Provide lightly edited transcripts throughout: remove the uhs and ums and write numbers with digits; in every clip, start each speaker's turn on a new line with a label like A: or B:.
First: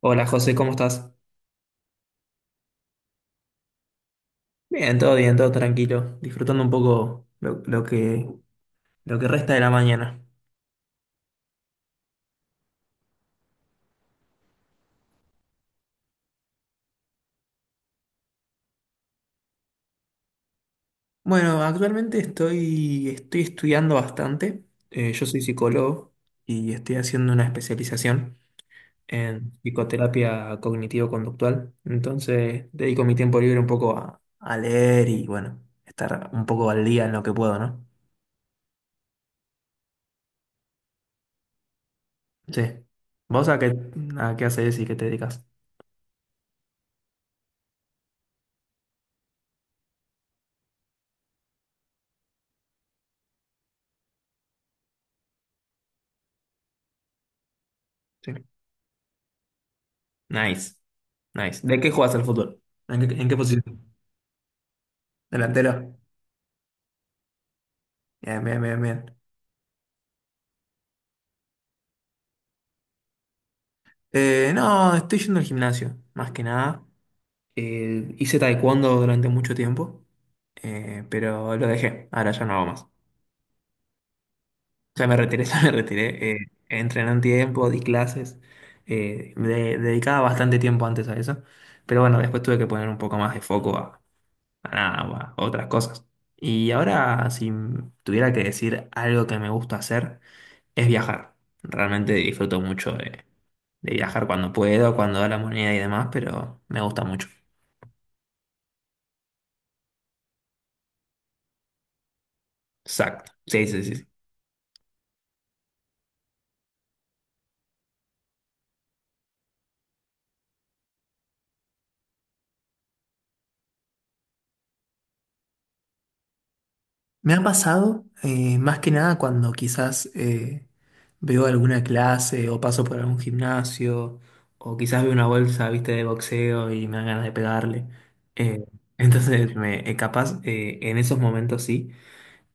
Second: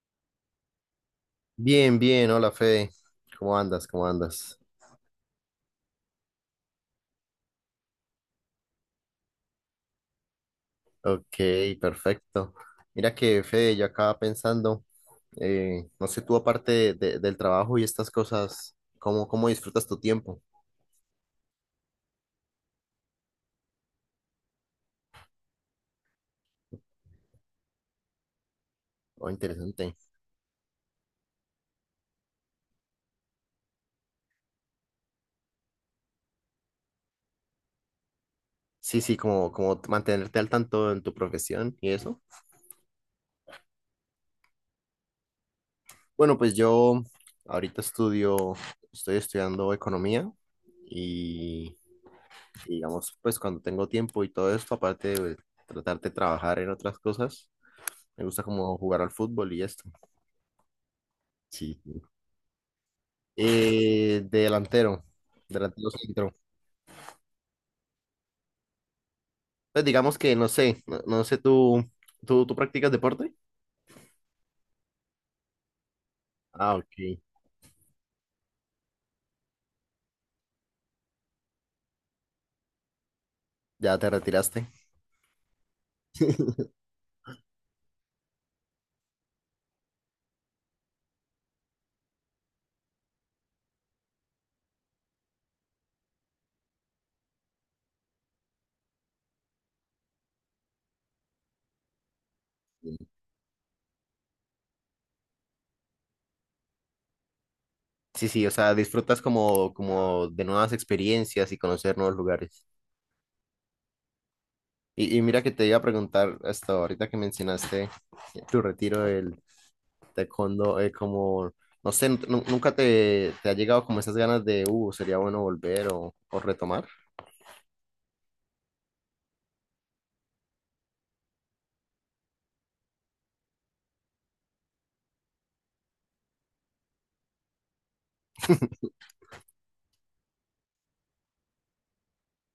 A: Hola José, ¿cómo estás?
B: Bien, bien, hola Fede. ¿Cómo andas? ¿Cómo andas?
A: Bien, todo tranquilo, disfrutando un poco lo que resta de la mañana.
B: Ok, perfecto. Mira que Fede, yo acaba pensando, no sé, tú aparte del trabajo y estas cosas, ¿cómo, cómo disfrutas tu tiempo?
A: Bueno, actualmente estoy estudiando bastante. Yo soy psicólogo y estoy haciendo una especialización
B: Oh,
A: en
B: interesante.
A: psicoterapia cognitivo-conductual. Entonces, dedico mi tiempo libre un poco a leer y, bueno, estar un poco al día en lo que puedo, ¿no?
B: Sí, sí, como, como mantenerte al tanto en tu profesión y eso.
A: Sí. ¿Vos a qué haces y qué te dedicas?
B: Bueno, pues yo ahorita estudio, estoy estudiando economía y, y digamos, pues cuando tengo tiempo y todo esto, aparte de tratar de trabajar en otras cosas. Me
A: Sí.
B: gusta como jugar al fútbol y esto.
A: Nice. Nice. ¿De
B: Sí.
A: qué juegas al fútbol? ¿En qué posición?
B: De delantero,
A: Delantero.
B: delantero centro.
A: Bien, bien, bien, bien.
B: Pues digamos que no sé, no, no sé, ¿tú practicas deporte?
A: No, estoy yendo al gimnasio, más que
B: Ah,
A: nada.
B: ok.
A: Hice taekwondo durante mucho tiempo, pero lo dejé. Ahora ya no hago más.
B: Ya te retiraste.
A: Ya me retiré, ya me retiré. Entrené un tiempo, di clases. Me dedicaba bastante tiempo antes a eso. Pero bueno, después tuve que poner un poco más de foco a nada, a otras cosas. Y ahora, si tuviera que decir algo que me gusta hacer, es viajar. Realmente disfruto mucho de viajar cuando puedo, cuando da la moneda y demás, pero me gusta mucho.
B: Sí, sí, o sea, disfrutas como, como de nuevas experiencias y conocer nuevos lugares.
A: Exacto. Sí, sí, sí. Sí.
B: Y mira que te iba a preguntar hasta ahorita que mencionaste tu retiro del taekwondo, como, no sé, nunca te, te ha llegado como esas ganas de, sería bueno volver o retomar.
A: Me ha pasado, más que nada cuando quizás veo alguna clase o paso por algún gimnasio o quizás veo una bolsa, viste, de boxeo y me dan ganas de pegarle. Eh, entonces, capaz en esos momentos sí.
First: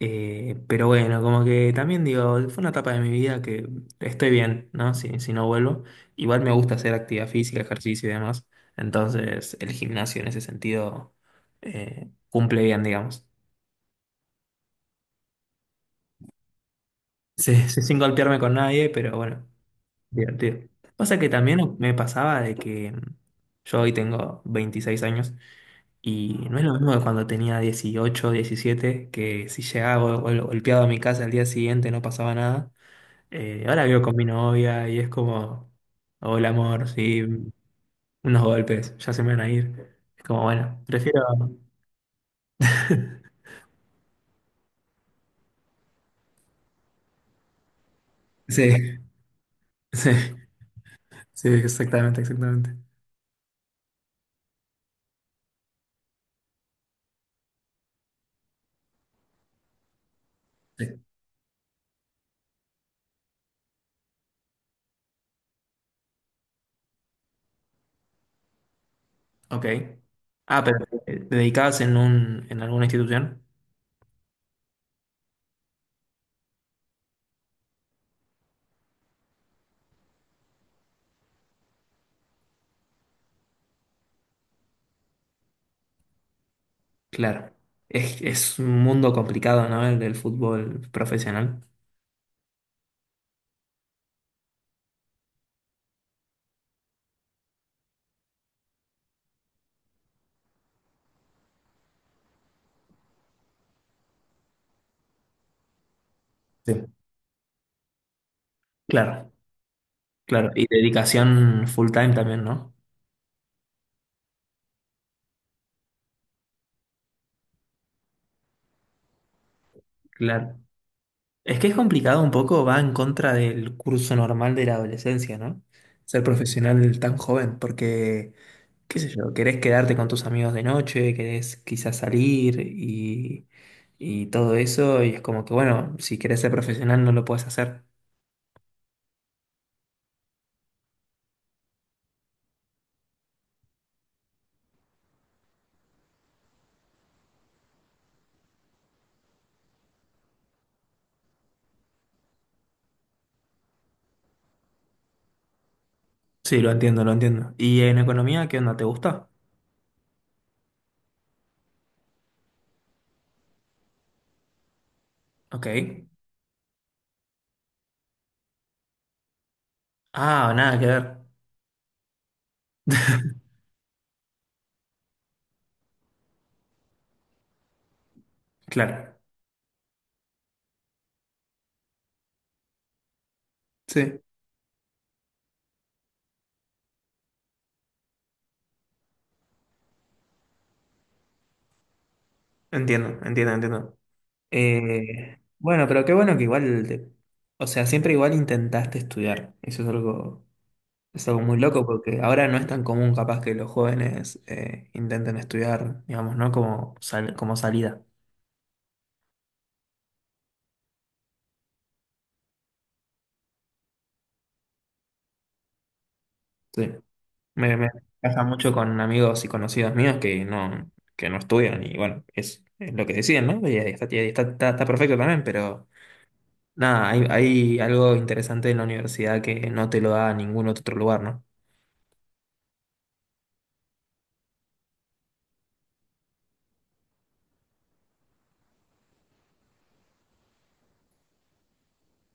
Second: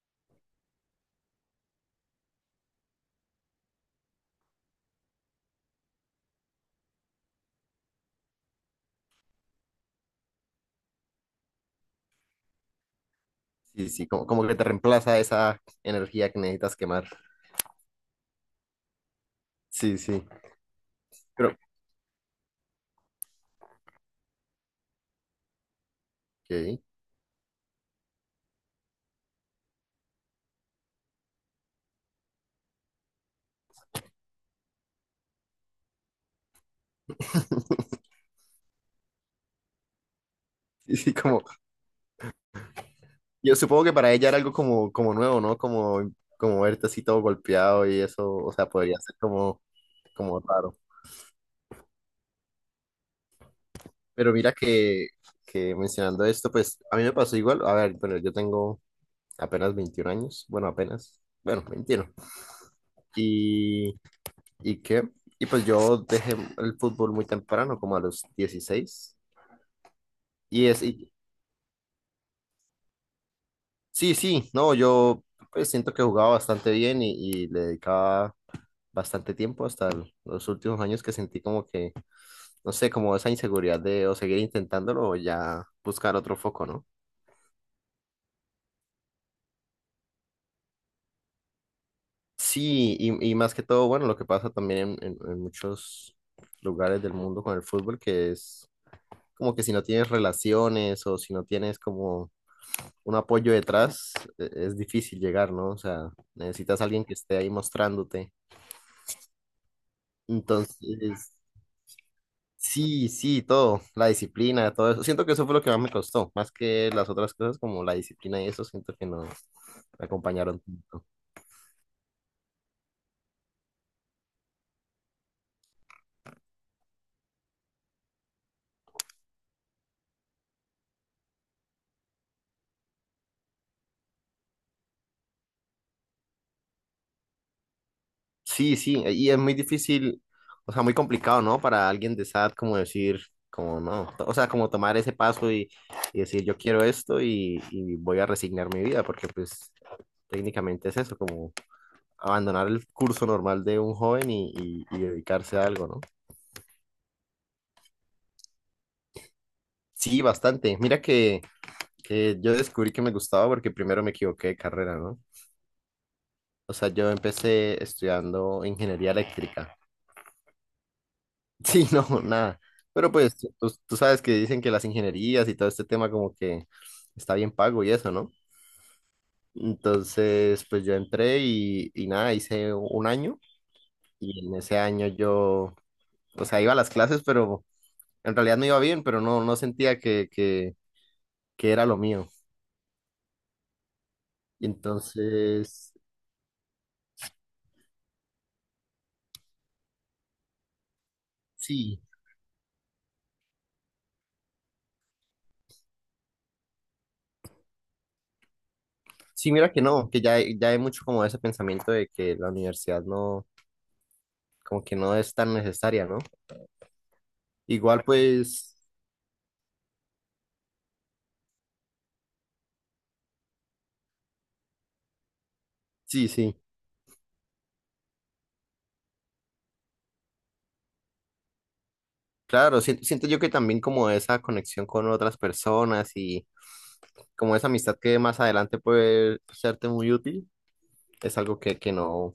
A: Pero bueno, como que también digo, fue una etapa de mi vida que estoy bien, ¿no? Si no vuelvo. Igual me gusta hacer actividad física, ejercicio y demás. Entonces, el gimnasio en ese sentido cumple bien, digamos.
B: Sí, sí, como, como que te reemplaza esa energía que necesitas quemar.
A: Sí, sí, sin golpearme con nadie, pero bueno,
B: Sí, sí.
A: divertido. Pasa que
B: Pero,
A: también me pasaba de que yo hoy tengo 26 años y no es lo
B: ok.
A: mismo que cuando tenía 18 17 que si llegaba golpeado a mi casa al día siguiente no pasaba nada. Ahora vivo con mi novia y es como, hola amor, sí, unos golpes, ya se me van a ir. Es como, bueno,
B: Sí, sí,
A: prefiero.
B: como, yo supongo que para ella era algo como, como nuevo, ¿no? Como, como verte así todo golpeado y eso, o sea,
A: Sí,
B: podría ser como,
A: sí,
B: como raro.
A: sí, exactamente, exactamente.
B: Pero mira que mencionando esto, pues a mí me pasó igual. A ver, bueno, yo tengo apenas 21 años, bueno,
A: Sí.
B: apenas, bueno, 21. Y, ¿Y qué? Y pues yo dejé el fútbol muy temprano, como a los 16.
A: Ok. Ah,
B: Y, es,
A: pero
B: y
A: ¿dedicabas en alguna institución?
B: sí, sí, no, yo pues siento que jugaba bastante bien y le dedicaba bastante tiempo hasta los últimos años que sentí como que, no sé, como esa inseguridad de o seguir intentándolo o ya buscar otro foco, ¿no?
A: Claro. Es un mundo complicado, ¿no? El del fútbol profesional.
B: Sí, y más que todo, bueno, lo que pasa también en, en muchos lugares del mundo con el fútbol, que es como que si no tienes relaciones o si no tienes como un apoyo detrás, es difícil llegar, ¿no? O sea, necesitas a
A: Sí.
B: alguien que esté ahí mostrándote.
A: Claro, claro. Y
B: Entonces,
A: dedicación full time también, ¿no?
B: sí, sí, todo, la disciplina, todo eso. Siento que eso fue lo que más me costó, más que las otras cosas como la disciplina y eso, siento que no me
A: Claro.
B: acompañaron tanto.
A: Es que es complicado un poco, va en contra del curso normal de la adolescencia, ¿no? Ser profesional tan joven, porque, qué sé yo, querés quedarte con tus amigos de noche, querés quizás salir y todo eso, y es como que, bueno, si querés ser profesional no lo puedes hacer.
B: Sí, sí, e, y es muy difícil, o sea, muy complicado, ¿no? Para alguien de esa edad como decir, como no, o sea, como tomar ese paso y decir yo quiero esto y voy a resignar mi vida, porque pues técnicamente es eso, como abandonar el curso normal de un joven y dedicarse a algo, ¿no?
A: Sí, lo entiendo, lo entiendo. ¿Y en economía qué onda? ¿Te gusta?
B: Sí, bastante. Mira que yo descubrí que me gustaba porque primero me equivoqué de carrera, ¿no?
A: Ok.
B: O sea, yo empecé estudiando ingeniería eléctrica.
A: Ah, nada que ver.
B: Sí, no, nada. Pero pues tú sabes que dicen que las ingenierías y todo este tema como que está bien pago y eso, ¿no?
A: Claro.
B: Entonces, pues yo entré y nada, hice un año
A: Sí,
B: y en ese año yo, o sea, iba a las clases, pero en realidad me iba bien, pero no, no sentía que era lo mío.
A: entiendo, entiendo, entiendo.
B: Y
A: Bueno,
B: entonces,
A: pero qué bueno que igual, o sea, siempre igual intentaste estudiar. Eso es algo muy loco
B: sí.
A: porque ahora no es tan común capaz que los jóvenes intenten estudiar, digamos, ¿no? Como, como salida.
B: Sí, mira que no, que ya, ya hay mucho como ese pensamiento de que la universidad no, como que no es tan necesaria, ¿no?
A: Sí. Me
B: Igual
A: pasa mucho
B: pues,
A: con amigos y conocidos míos que no, estudian y bueno, es lo que deciden, ¿no? Y ahí está, está perfecto también, pero
B: sí, sí,
A: nada, hay algo interesante en la universidad que no te lo da ningún otro lugar, ¿no?
B: claro, siento yo que también como esa conexión con otras personas y como esa amistad que más adelante puede serte muy útil, es algo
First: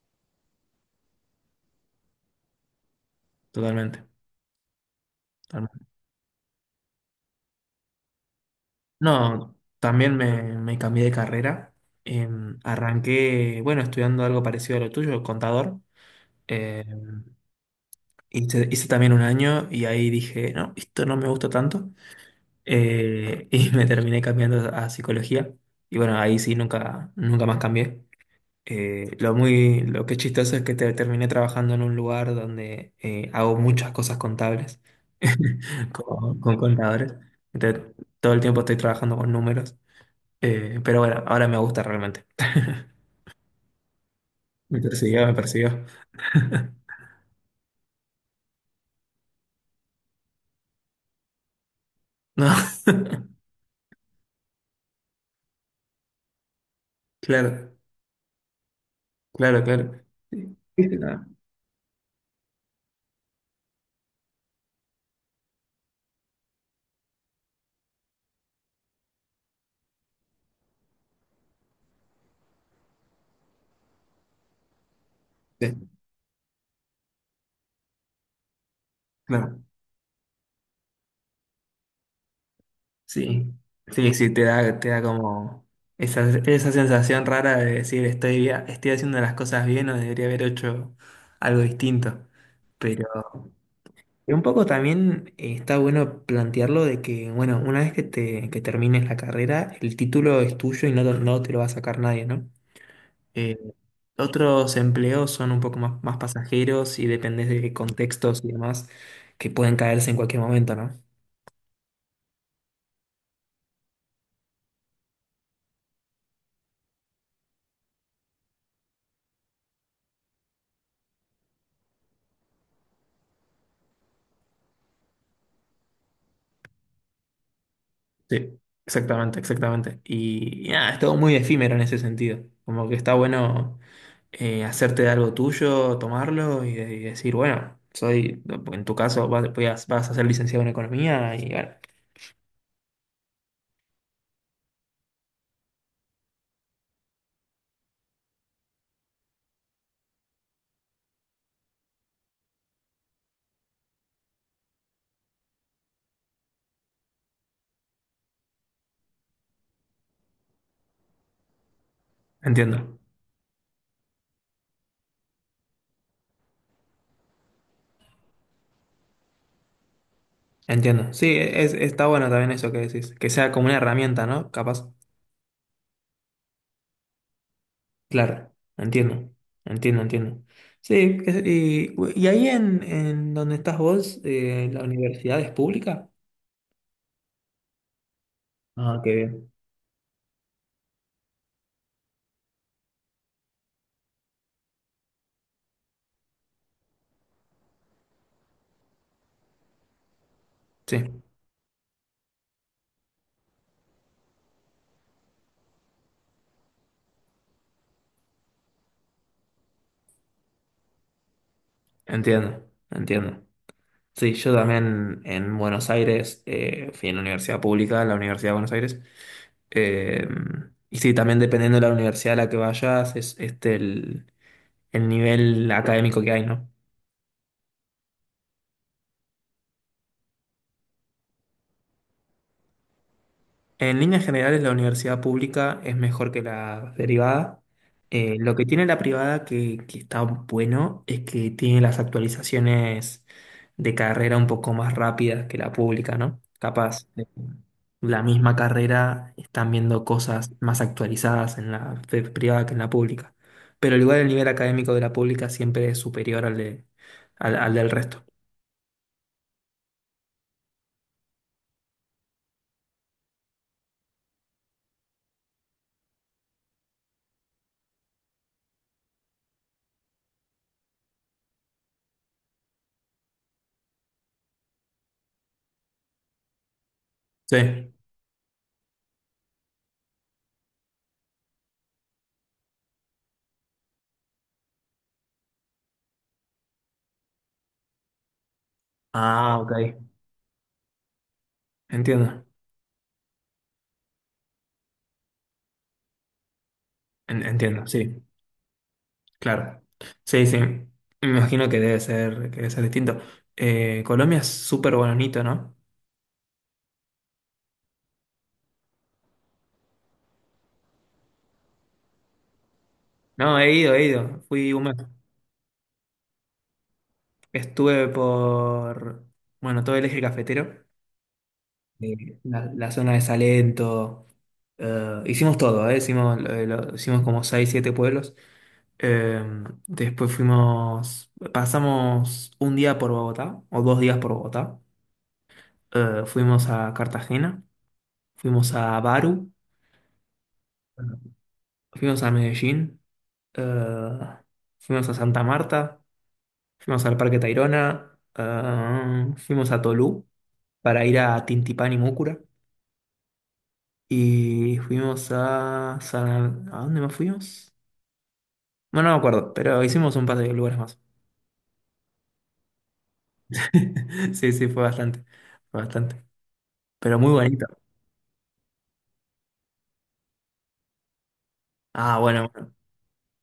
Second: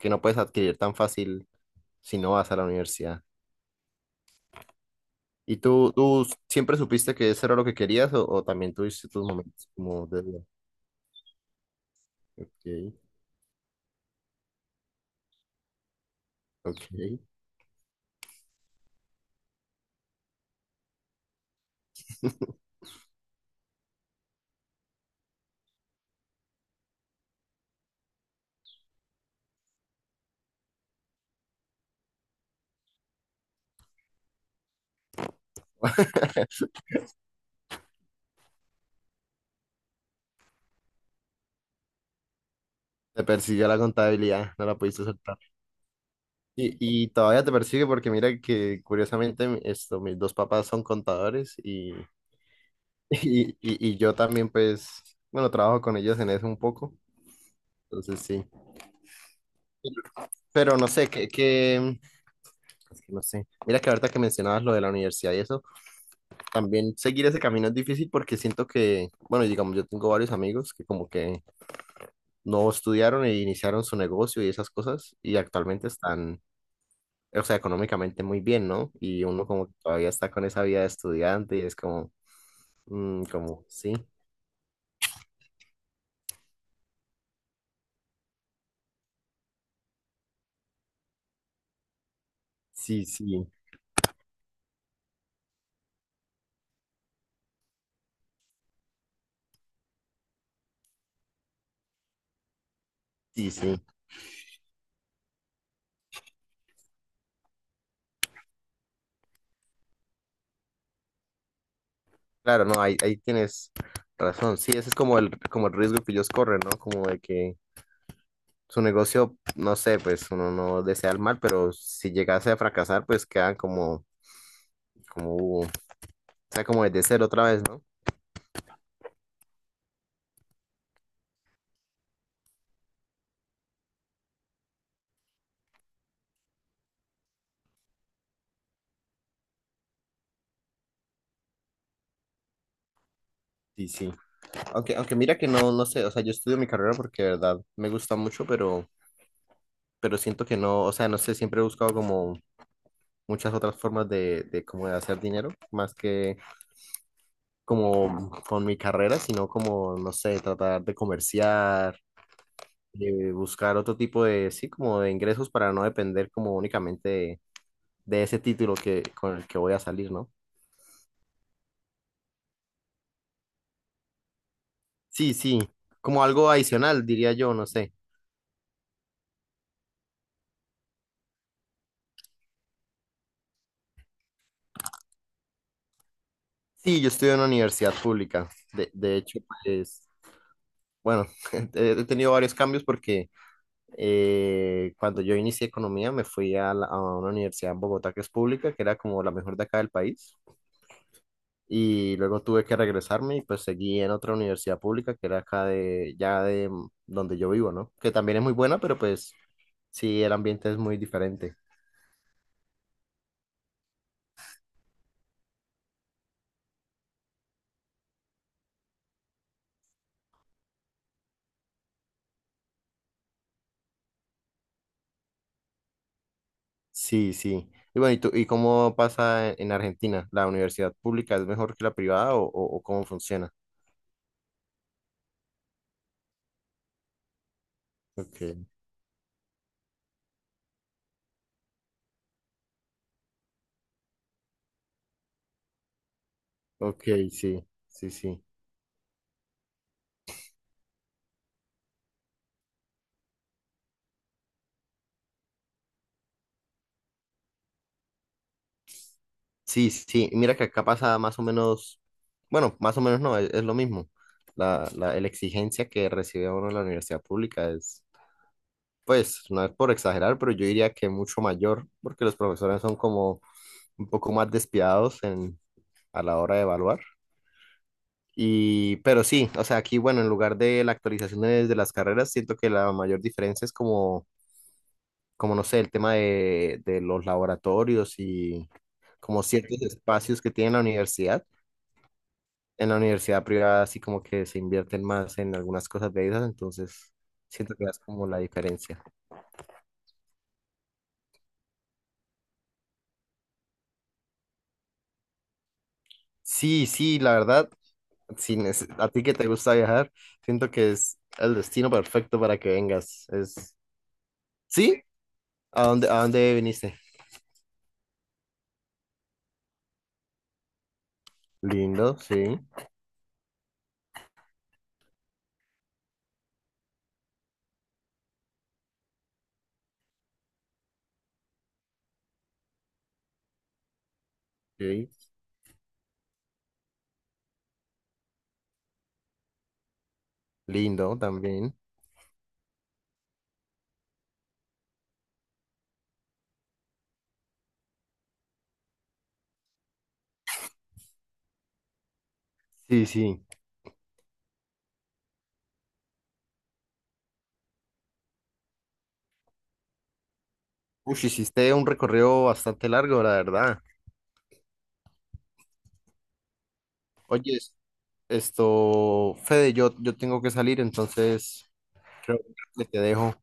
B: que no puedes adquirir tan fácil si no vas a la universidad.
A: Totalmente.
B: ¿Y tú siempre supiste que eso era lo que querías o también tuviste tus
A: No,
B: momentos como
A: también me,
B: de...
A: me cambié de carrera.
B: Ok,
A: Arranqué, bueno, estudiando algo parecido a lo tuyo, contador.
B: ok.
A: Em, hice también un año y ahí dije, no, esto no me gusta tanto. Y me terminé cambiando a psicología. Y bueno, ahí sí nunca más cambié. Lo muy, lo que es chistoso es que terminé trabajando en un lugar donde hago muchas cosas contables con contadores. Entonces, todo el tiempo estoy trabajando con números. Pero bueno, ahora me gusta realmente.
B: Te persiguió la contabilidad, no la
A: Me
B: pudiste
A: persiguió, me
B: soltar.
A: persiguió.
B: Y, y todavía te persigue porque mira que curiosamente esto, mis dos papás son contadores y,
A: No,
B: y yo también pues, bueno, trabajo con ellos en eso un poco,
A: claro,
B: entonces sí.
A: claro, claro. Sí,
B: Pero no
A: sí,
B: sé,
A: no,
B: que, es que no sé, mira que ahorita que mencionabas lo de la universidad y eso, también seguir ese camino es difícil porque siento que, bueno, digamos, yo tengo varios amigos que como que no estudiaron e iniciaron su negocio y esas cosas y
A: sí,
B: actualmente están... O sea, económicamente muy bien, ¿no? Y uno
A: claro,
B: como que todavía está con esa vida de estudiante y es como, mm,
A: sí.
B: como, sí,
A: Sí, sí, te da como esa sensación rara de decir estoy haciendo las cosas bien o debería haber hecho algo distinto.
B: sí,
A: Pero
B: sí,
A: un poco también está bueno plantearlo de que, bueno, una vez que termines la carrera, el título es tuyo y no te lo va a sacar nadie, ¿no?
B: sí,
A: Eh,
B: sí.
A: Otros empleos son un poco más pasajeros y dependes de contextos y demás que pueden caerse en cualquier momento, ¿no?
B: Claro, no, ahí, ahí tienes razón. Sí, ese es como el riesgo que ellos corren, ¿no? Como de que su negocio, no sé, pues uno no desea el mal, pero si llegase a fracasar, pues quedan como, como, o sea, como desde cero otra vez, ¿no?
A: Sí, exactamente, exactamente. Y nada, es todo muy efímero en ese sentido. Como que está bueno hacerte de algo tuyo, tomarlo y, y decir, bueno, soy, en tu caso, vas a ser licenciado en economía y bueno,
B: Sí, sí. Aunque, aunque mira que no, no sé, o sea, yo estudio mi carrera porque de verdad me gusta mucho, pero siento que no, o sea, no sé, siempre he buscado como muchas otras formas de como de hacer dinero, más que como con mi carrera, sino como, no sé, tratar de comerciar,
A: entiendo,
B: de buscar otro tipo de, sí, como de ingresos para no depender como únicamente de ese título que, con el que voy a salir, ¿no?
A: entiendo. Sí, está bueno también eso que decís, que sea como una herramienta, ¿no? Capaz.
B: Sí, sí, como algo adicional, diría yo, no sé.
A: Claro, entiendo, entiendo, entiendo. Sí, y ahí en donde estás vos, la universidad es pública.
B: Sí, yo estudio en una universidad pública.
A: Ah, qué
B: De hecho,
A: bien.
B: pues, bueno, he tenido varios cambios porque cuando yo inicié economía me fui a, a una universidad en Bogotá que es pública, que era como la mejor de acá del país.
A: Sí,
B: Y luego tuve que regresarme y pues seguí en otra universidad pública que era acá de, ya de donde yo vivo, ¿no? Que también es muy buena, pero pues sí, el ambiente es muy diferente.
A: entiendo, entiendo. Sí, yo también en Buenos Aires fui en la universidad pública, la Universidad de Buenos Aires. Eh, y sí, también dependiendo de la universidad a la que vayas, es este el nivel académico que hay, ¿no?
B: Sí, sí. Y bueno, ¿y tú, y cómo pasa en Argentina? ¿La universidad pública es mejor que la privada o, o cómo funciona?
A: En líneas generales, la universidad pública es mejor que la derivada.
B: Ok,
A: Lo que tiene la privada que está bueno es que tiene las actualizaciones de carrera un poco más rápidas que la pública, ¿no?
B: ok,
A: Capaz,
B: sí, sí,
A: la
B: sí.
A: misma carrera están viendo cosas más actualizadas en la privada que en la pública. Pero al igual el nivel académico de la pública siempre es superior al del resto.
B: Sí, sí, sí. Y mira que acá pasa más o menos, bueno, más o menos no, es lo mismo. La exigencia que recibe uno en la universidad pública, pues, no es por exagerar, pero yo diría que mucho mayor, porque los profesores son como un poco más despiadados en, a la hora de evaluar.
A: Sí.
B: Y, pero sí, o sea, aquí, bueno, en lugar de la actualización de las carreras, siento que la mayor diferencia es como, como no sé, el tema de los laboratorios y como
A: Ah, ok.
B: ciertos espacios que tiene la universidad.
A: Entiendo.
B: En la universidad privada, así como que se invierten más en algunas cosas de esas, entonces siento que
A: Entiendo,
B: es
A: sí.
B: como la diferencia.
A: Claro. Sí, sí. Me imagino que debe ser distinto. Colombia es súper bonito, ¿no?
B: Sí, sí, la verdad. Si a ti que te gusta viajar, siento que es el destino perfecto para que vengas.
A: No, he
B: Es,
A: ido, he ido. Fui un mes.
B: ¿sí? A dónde viniste?
A: Estuve por, bueno, todo el eje cafetero,
B: Lindo, sí,
A: la zona de Salento. Hicimos todo, ¿eh? Hicimos, hicimos como 6, 7 pueblos. Eh, Después pasamos un día por Bogotá, o 2 días por Bogotá.
B: sí,
A: Fuimos a Cartagena, fuimos a Baru,
B: lindo también.
A: fuimos a Medellín. Eh, Fuimos a Santa Marta, fuimos al Parque Tayrona, fuimos a Tolú para ir a Tintipán y Múcura
B: Sí, sí.
A: y ¿A dónde más fuimos? Bueno, no me acuerdo, pero hicimos un par de lugares más.
B: Uy, hiciste un recorrido bastante largo, la verdad.
A: Sí, sí, fue bastante, pero muy
B: Oye,
A: bonito.
B: es- esto, Fede, yo tengo que salir, entonces
A: Ah,
B: creo
A: bueno, bueno,
B: que te dejo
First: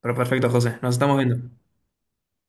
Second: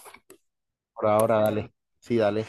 A: pero perfecto, José, nos
B: por
A: estamos viendo.
B: ahora, dale. Sí, dale.